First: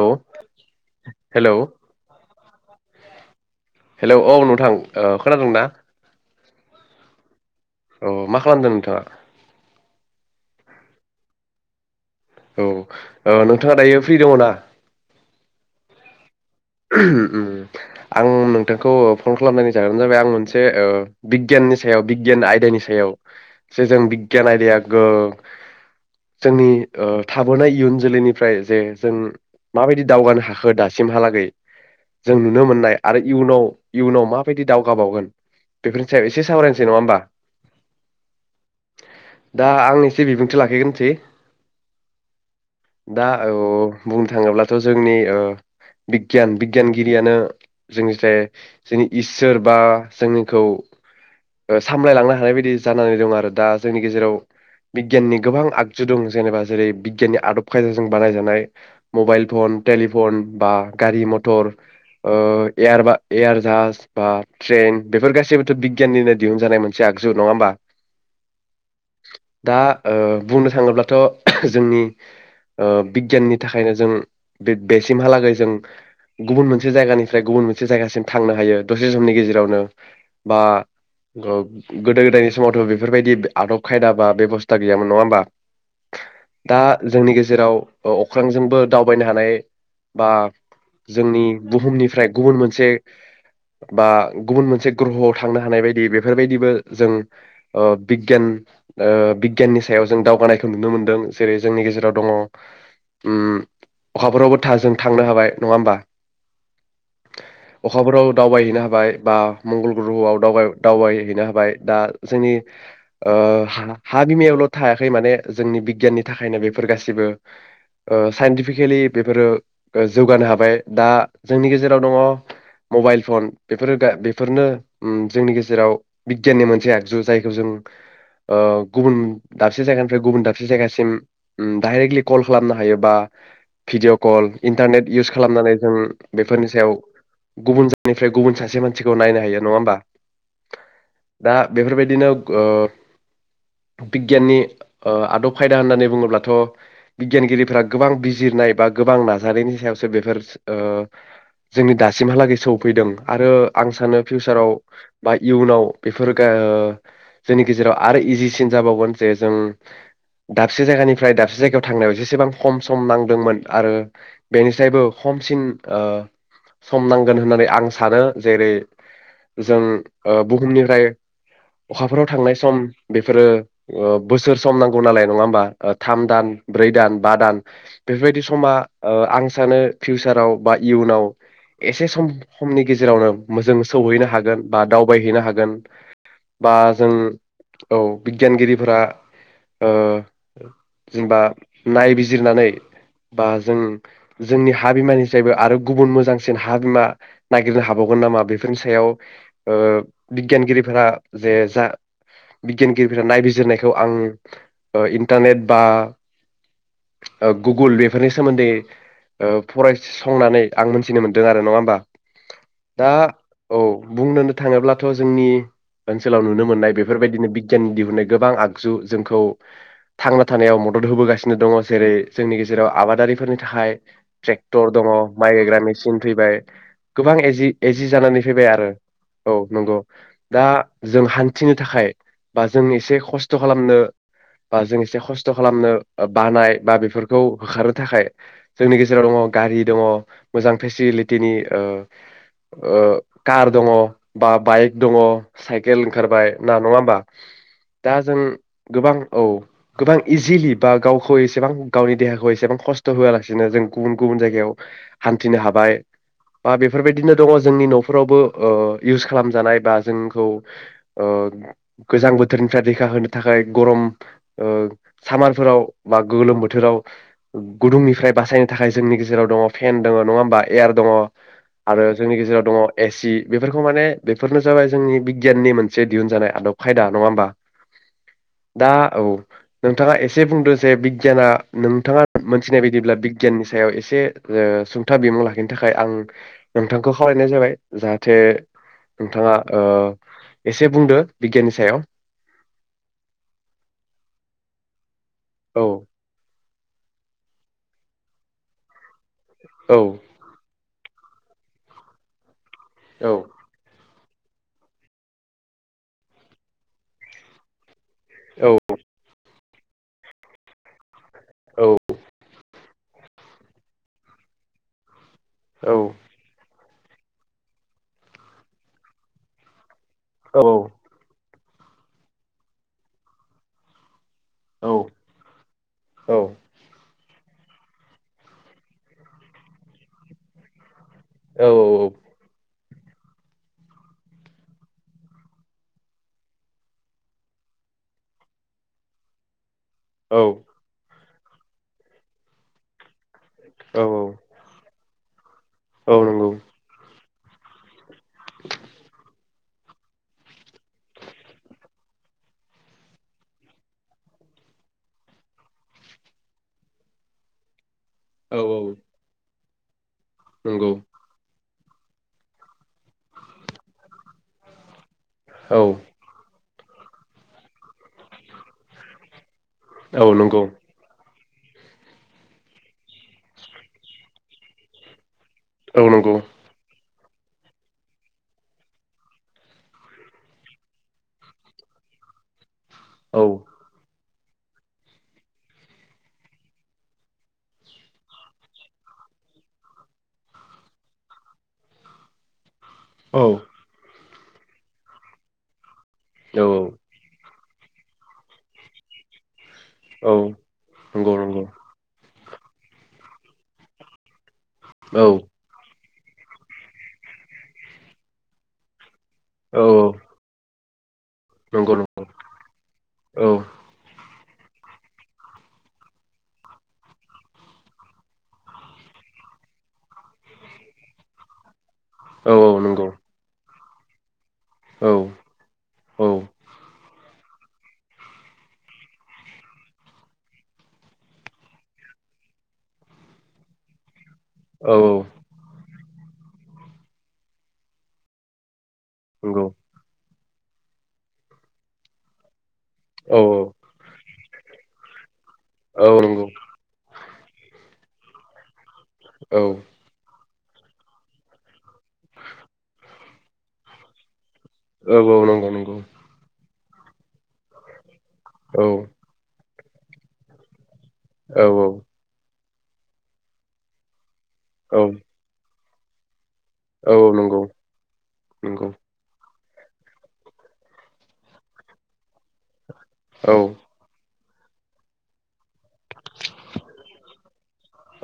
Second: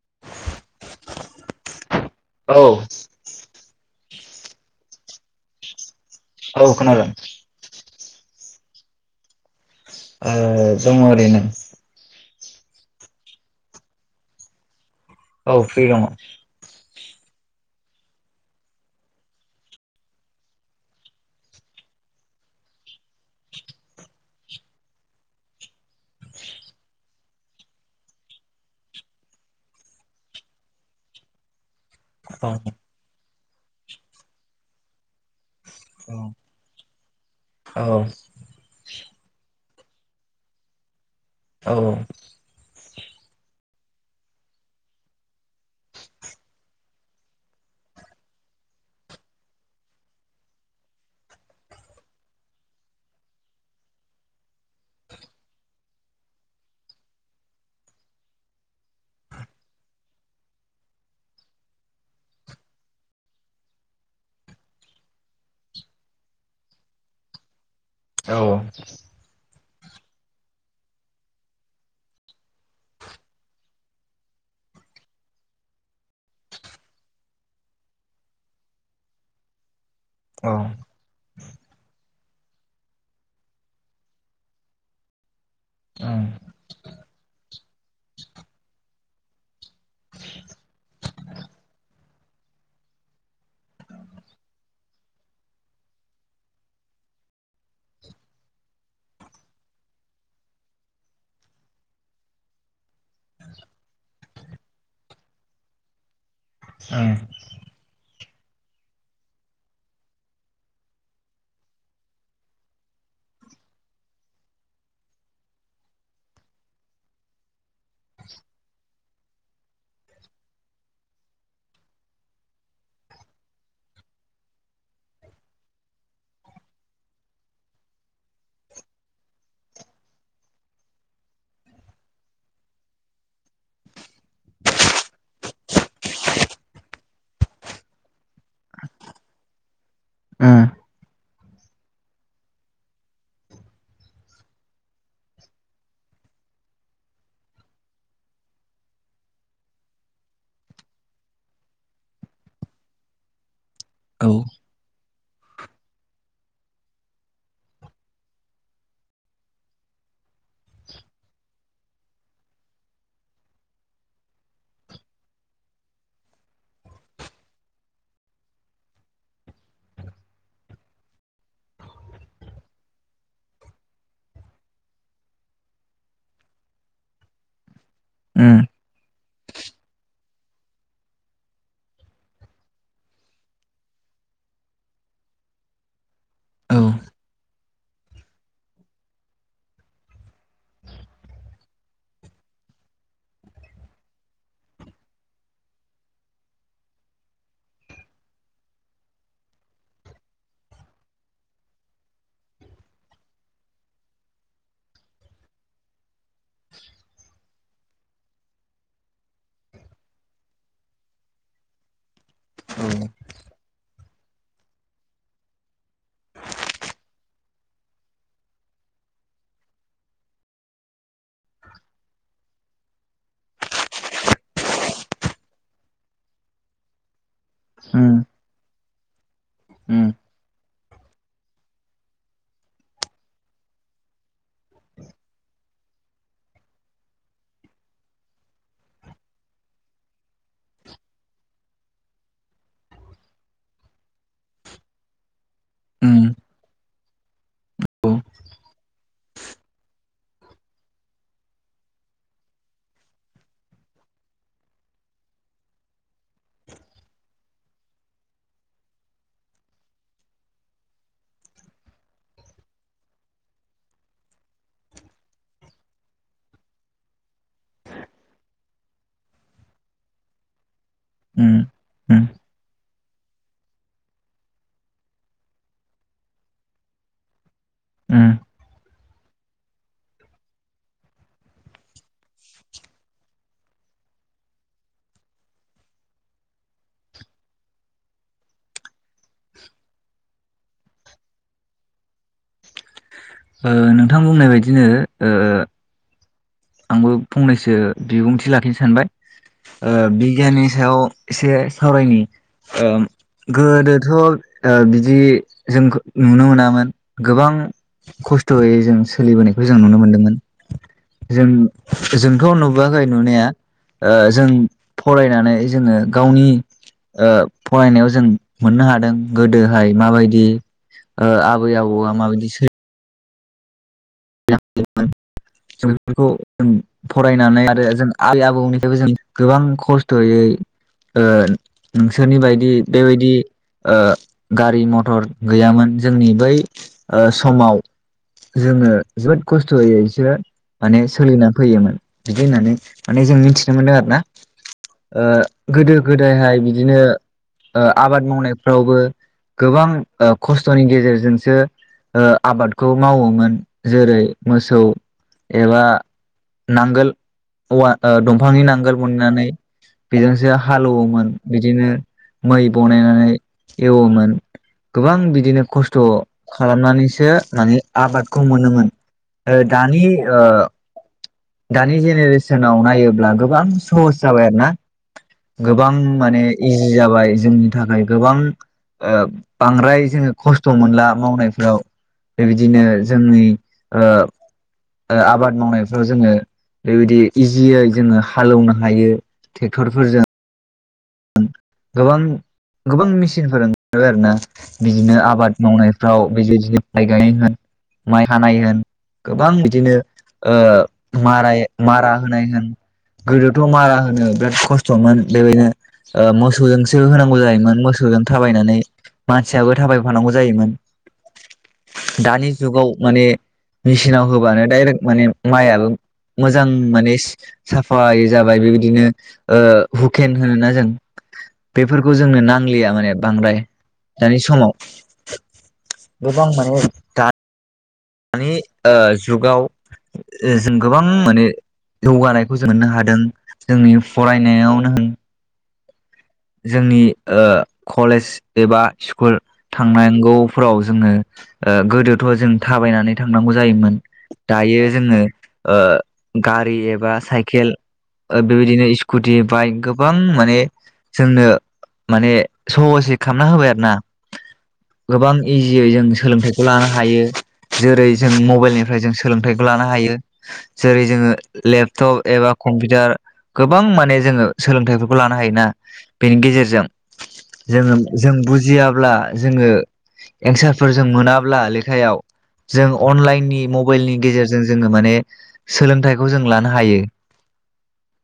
औ हेलौ औ [inaudible] हेलौ औ नोंथां ओ खोनादों ना। औ खनादों औ मा खालामदों नोंथाङा? ओ दङ ओरैनो। औ ओ नोंथाङा दायो फ्रि दङ ना? औ फ्रि दङ। उम आं नोंथांखौ फ'न खालामनायनि जाहोना जाबाय आं मोनसे ओ बिगियाननि सायाव बिगियान आयदानि सायाव जे जों बिगियान आयदाया जोंनि ओ थाबोनाय इयुन जोलैनिफ्राय जे जों माबायदि दावगानो हाखो दासिमहालागै। जों औ नुनो मोननाय आरो इयुनाव इयुनाव माबायदि दावगाबावगोन बेफोरनि सायाव एसे सावरायनोसै नङा होमबा? दा आं एसे बिबुंथि लाखिगोनसै औ दा औ बुंनो थाङोब्लाथ' जोंनि ओ बिगियान बिगियानगिरियानो जोंनि जे जोंनि इसोर बा जोंखौ ओ सामलायलांनो हानाय बायदि जानानै दं आरो दा जोंनि गेजेराव बिगियाननि गोबां आगजु दं जेनेबा जेरै बिगियाननि आदब खायदाजों बानायजानाय मबाइल फन टेलिफन बा गारि मथर ओ एयार बा एयार जास बा ट्रेन बेफोर गासैबोथ' बिगियाननिनो दिहुनजानाय मोनसे आगजु नङा होमबा? औ दा ओ बुंनो थाङोब्लाथ' जोंनि ओ बिगियाननि थाखायनो जों बे बेसिमहालागै जों गुबुन मोनसे जायगानिफ्राय गुबुन मोनसे जायगासिम थांनो हायो दसे समनि गेजेरावनो। औ बा ग गोदो गोदायनि समावथ' बेफोरबायदि आदब खायदा बा बेबस्था गैामोन नङा होमबा उम दा जोंनि गेजेराव अख्रांजोंबो दावबायनो हानाय बा जोंनि बुहुमनिफ्राय गुबुन मोनसे बा गुबुन मोनसे ग्रहआव थांनो हानाय बायदि बेफोरबायदिबो जों ओ बिगियान ओ बिगियाननि सायाव जों दावगानायखौ नुनो मोनदों जेरै जोंनि गेजेराव दङ उम अखाफोरावबो था जों थांनो हाबाय नङा होमबा ओं अखाफोराव दावबायहैनो हाबाय बा मंगल ग्रह'आव दावबाय दावबायहैनो हाबाय दा जोंनि ओ हा हा बिमायावल' थायाखै माने जोंनि बिगियाननि थाखायनो बेफोर गासिबो ओ साइन्टिफिकेलि बेफोरो गाज जौगानो हाबाय दा जोंनि गेजेराव दङ मबाइल फन बेफोरो दा बेफोरनो उम जोंनि गेजेराव बिगियाननि मोनसे आगजु जायखौ जों ओ गुबुन दाबसे जायगानिफ्राय गुबुन दाबसे जायगासिम उम दडाइरेक्टलि कल खालामनो हायोबा भिडिअ कल इन्टारनेट इउस खालामनानै जों बेफोरनि सायाव गुबुन जनिफ्राय गुबुन सासे मानसिखौ नायनो हायो नङा होमबा ओं। दा बेफोरबायदिनो बिगियाननि आदब खायदा होननानै बुङोब्लाथ बिगियानगिरिफोरा गोबां बिजिरनाय बा गोबां नाजानायनि सायाव। जोंनि दासिमहालागै सफैदों आरो आं उम सानो फिउचाराव बा इयुनाव बेफोर जोंनि गेजेराव आरो इजिसिन जाबावगोन जे जों दाबसे जायगानिफ्राय दाबसे जायगायाव थांनायाव जेसेबां खम सम नांदोंमोन आरो बेनि। जायबाबो खमसिन सम नांगोन होननानै आं सानो जेरै जों बुहुमनिफ्राय अखाफोराव थांनाय सम बेफोरो बोसोर सम नांगौ नालाय नङा होमबा थाम दान ब्रै दान बा दान। उम बेफोरबायदि समा आं। फिउचाराव बा इयुनाव एसे सम समनि गेजेरावनो मोजां सौहैनो हागोन बा दावबायहैनो हागोन औ बा जों औ बिगियानगिरिफोरा जेनेबा नायबिजिरनानै बा जों। जोंनि हा बिमानिफ्रायबो आरो गुबुन मोजांसिन हा बिमा नागिरनो हाबावगोन नामा बेफोरनि सायाव बिगियानगिरिफोरा जे जा बिगियानगिरिफोरा नायबिजिरनायखौ आं इन्टारनेट बा गुगोल बेफोरनि सोमोन्दै। फरायसंनानै आं मोन्थिनो मोन्दों आरो नङा होमबा। उम औ दा औ। बुंनोनो थाङोब्लाथ जोंनि ओनसोलाव नुनो मोननाय बेफोरबायदिनो बिगियाननि दिहुननाय गोबां आगजु जोंखौ थांना थानायाव। मदद होबोगासिनो दङ जेरै जोंनि। जेराव आबादारिफोरनि थाखाय। ट्रेक्टर दङ माइ गायग्रा मेसिन फैबाय। गोबां इजि इजि उम जानानै फैबाय आरो। औ नंगौ उम दा। जों हान्थिनो थाखाय बा जों एसे खस्थ खालामनो बा जों एसे खस्थ खालामनो बानाय बा बेफोरखौ होखारनो थाखाय जोंनि गेजेराव। जे जेराव दङ गारि दङ मोजां फेसिलिटिनि कार दङ बा बाइक दङ। साइकेल ओंखारबाय ना नङा होमबा। दा जों गोबां औ गोबां इजिलि बा गावखौ एसेबां गावनि देहाखौ एसेबां खस्थ होआलासिनो जों। गुबुन गुबुन जायगायाव हान्थिनो हाबाय। बा बेफोरबायदिनो। दङ जोंनि नफोरावबो इउस खालाम जानाय बा जोंखौ गोजां बोथोरनिफ्राय रैखा होनो थाखाय गरम सामारफोराव बा गोलोम बोथोराव गुदुंनिफ्राय बासायनो। बासायनो थाखाय जोंनि गेजेराव दङ फेन दङ नङा होमबा। एयार दङ उम औ उम आरो उम जोंनि गेजेराव दङ। एसि बेफोरखौ माने बेफोरनो जाबाय जोंनि बिगियाननि मोनसे दिहुनजानाय आदब खायदा, नङा होमबा? उम दा औ नोंथाङा एसे बुंदों जे बिगियाना नोंथाङा मोनथिनाय बायदिब्ला बिगियाननि सायाव एसे सुंथाब बिमुं लाखिनो थाखाय आं नोंथांखौ खावलायनाय जाबाय जाहाथे नोंथाङा एसे बुंदो बिगियाननि सायाव। नोंथां बुंनाय बायदिनो ओ औ, आंबो फंनैसो बिबुंथि लाखिनो सानबाय। ओ बिगियाननि सायाव। एसे सावरायनि। ओ औ गोदो थ बिदि जों नुनो मोनामोन गोबां खस्थयै औ जों सोलिबोनाय। सोलिबोनायखौ जों नुनो मोनदोंमोन। जों औ जोंथ' नुब नुवाखै नुनाया ओ जों फरायन नानै जोङो औ गावनि ओ फरायनायाव जों मोननो हादों गोदोहाय माबायदि औ ओ आब आबै आबौआ माबायदि सो [unintelligible] औ जों बेफोरखौ जों फरायनानै आरो जों आबै आबौनिफ्रायबो जों गोबां खस्थ'यै ओ औ नोंसोरनि बायदि बेबायदि ओ गारि मथर गैयामोन जोंनि बै ओ समाव जोङो जोबोद खस्ट हैसो माने सोलिना फैयोमोन बिदि होननानै माने जों मिथि मोनो औ आरोना ओ गोदो औ नंगौ गोदायहाय बिदिनो ओ आबाद मावनायफ्रावबो गोबां ओ खस्थ'नि गेजेरजोंसो ओ आबादखौ मावोमोन। जेरै मोसौ एबा नांगोल औवा ओ औ दंफांनि नांगोल मोननानै [unintelligible] बेजोंसो नंगौ हालोवोमोन। बिदिनो मै बनायनानै एवोमोन । गोबां बिदिनो औ खस्थ' खालामनानैसो माने आबाद खौ मोनोमोन। ओ दानि औ ओ नंगौ दानि जेनेरेसनाव नायोब्ला गोबां सहस जाबाय आरो ना । गोबां औ नंगौ माने इजि जाबाय जोंनि थाखाय गोबां ओ बांद्राय जोङो खस्थ' मोनला मावनायफोराव बेबायदिनो औ जोंनि ओ ओ आबाद मावनायफ्राव जोङो बेबायदि इजियै जोङो हालेवनो हायो ट्रेक्टरफोरजों गोबां गोबां औ मेचिनफोर ओंखारबाय आरोना। बिदिनो आबाद मावनाय फ्राव बेबादि माइ औ गाय होन माइ हानाय होन गोबां बि दिनो औ ओ नंगौ नंगौ माराय मारा होनाय होन गोदोथ' मारा होनो बिराद खस्थ'मोन औ बेबायनो ओ मोस सौजोंसो होनांगौ जायोमोन मोसौजों थाबायनानै मानसियाबो औ थाबायफानांगौ जायोमोन। नंगौ नंगौ दानि जुगाव माने औ मेचिनाव होब बानो दाइरेक्ट माने माइयाबो मोजां माने सि साफायै जाबाय बेबायदिनो ओ हुकेन होनोना जों बेफोरखौ जोंनो औ औ नांलिया नंगौ माने बांद्राय। दानि स माव औ औ गोबां माने गा दानि ओ जुगाव जों गोबां माने जौगानायखौ जों मोननो हादों जोंनि औ फरायनायावनो होन जोंनि ओ कलेज एबा स्कुल नंगौ थांनांगौ फोराव जोङो ओ गोदोथ' जों थाबायनानै औ थांनांगौ जायोमोन। दायो जोङो ओ औ नंगौ गारि एबा साइकेल ओ बेबायदिनो इस स्कुटि औ बाइक गोबां माने जोंनो माने सहसै खालामना होबाय आरो ना औ गोबां औ नंगौ इजियै नंगौ जों सोलोंथाइ [unintelligible] जों औ मबाइलनिफ्राय जों सोलोंथाइ लानो हायो जेरै जोङो औ लेपटप एबा कम्पिउटार गोबां माने जोङो औ सोलोंथाइफोरखौ लानो हायोना। बेनि गेजेर जों औ नंगौ जोङो जों नंगौ बुजियाब्ला जोङो एन्सारफोर जों मोनाब्ला लेखायाव जों औ अनलाइननि मबाइलनि गेजेरजों जों जोङो माने सोलोंथाइखौ जों लानो हायो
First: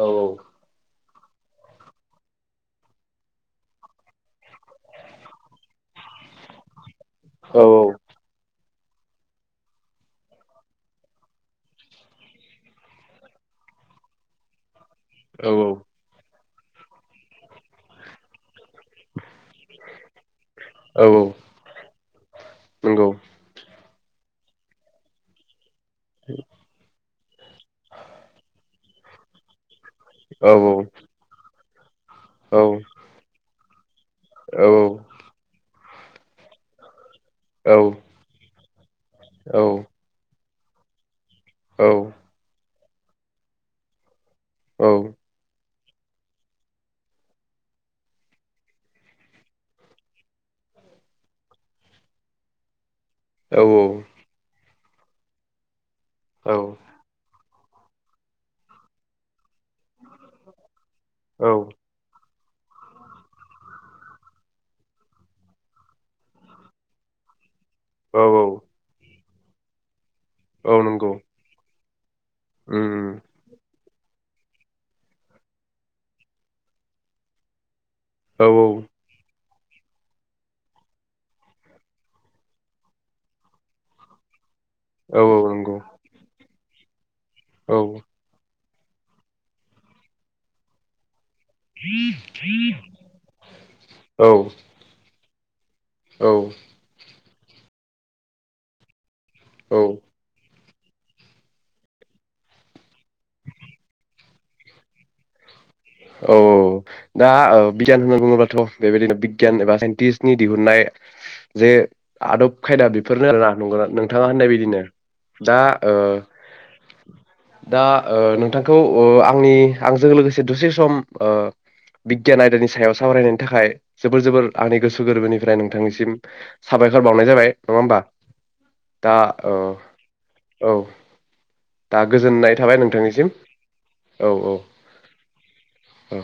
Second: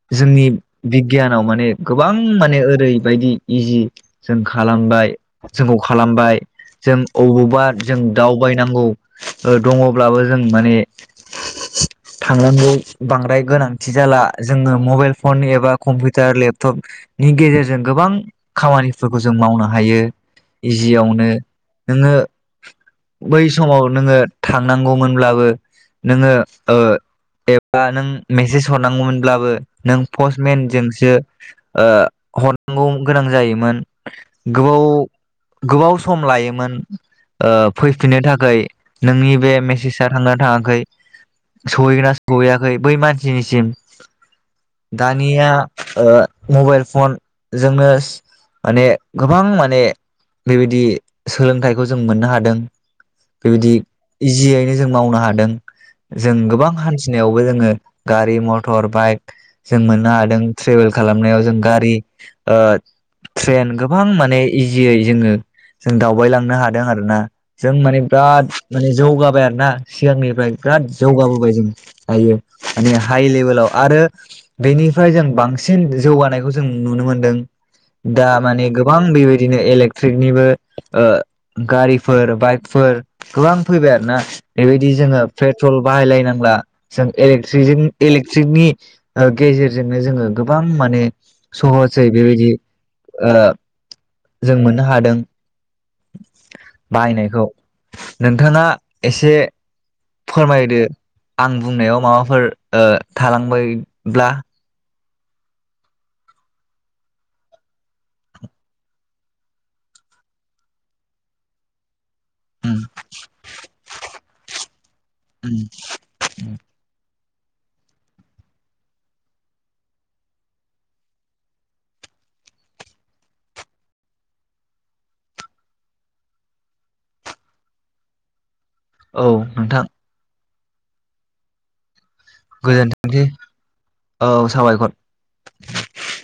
औ औ जोंनि औ नंगौ बि गियानाव माने गोबां माने ओरैबायदि इजि जों खालामबाय जोंखौ खालामबाय जों औ अबावबा औ औ जों दावबाय दब्लाबो जों माने थांनांगौ बांद्राय गोनांथि जाला जों मबाइल फन औ एबा औ कम्पिउटार लेब थब नि गेजेरजों गोबां खामानिफोरखौ जों मावनो हायो इजियावनो नोङो नंगौ बै समाव नोङो थांनांगौमोनब्लाबो नोङो ओ एबा नों मेसेज हरनांगौमोनब्लाबो नों पस्टमेनजोंसो ओ [unintelligible] गोबाव गोबाव सम लायोमोन। ओ फैफिननो थाखाय नोंनि बे मेसेजआ थांनो थाङा ओमफ्राय सौहैगोन ना सौहैआ खै बै मानसिनिसिम दानिया ओ मबाइल फन जोंनो माने गोबां माने बेबायदि सोलोंथाइखौ जों मोननो हादों। बेबायदि इजियैनो जों मावनो हादों। जों गोबां हान्थिनायावबो जोङो गारि मथर बाइक जों मोननो हादों । ट्रेभेल खालामनायाव जों गारि ओ ट्रेन गोबां माने इजियै जोङो जों दावबायलांनो हादों आरोना। जों माने बिराद माने जौगा आरो ना। सिगांनिफ्राय बिराद जौगाबोबाय जों। हायो उम माने हाइ लेभेलाव आरो‌। बेनिफ्राय जों बांसिन जौगानायखौ‌। जों नुनो मोनदों। दा औ माने गोबां बेबायदि। दिनो इलेक्ट्रिकनिबो ओ गारिफोर बाइकफोर गोबां फैबाय आरो ना। बेबायदि जोङो औ नंगौ पेट्रल बाहायलायनांला। [inaudible] औ इलेक्ट्रिजों इलेक्ट्रिकनि। ओ गेजेरजोंनो जोङो गोबां माने। सहजै बेबायदि ओ जों मोननो हादों। औ बाहायनायखौ। नोंथाङा। एसे औ फोरमायदो। आं बुंनायाव माबाफोर ओ। थालांबायब्ला। औ दा बिगियान होनना बुङोब्लाथ' बेबायदिनो बिगियान एबा साइन्टिस्टनि दिहुननाय जे। आदब उम खायदा बेफोरनो आरोना नंगौना नोंथाङा होननाय बदिनो दा उम ओ। दा ओ नोंथांखौ ओ आंनि आंजों लोगोसे दसे सम ओ बिगियान आयदानि सायाव सावरायनायनि थाखाय जोबोर जोबोर आंनि गोसो गोरबोनिफ्राय नोंथांनिसिम साबायखर बावनाय जाबाय नङा होमबा। दा औ औ आ गोजोननाय थाबाय गोजोनथोंसै नोंथांनिसिम औ औ औ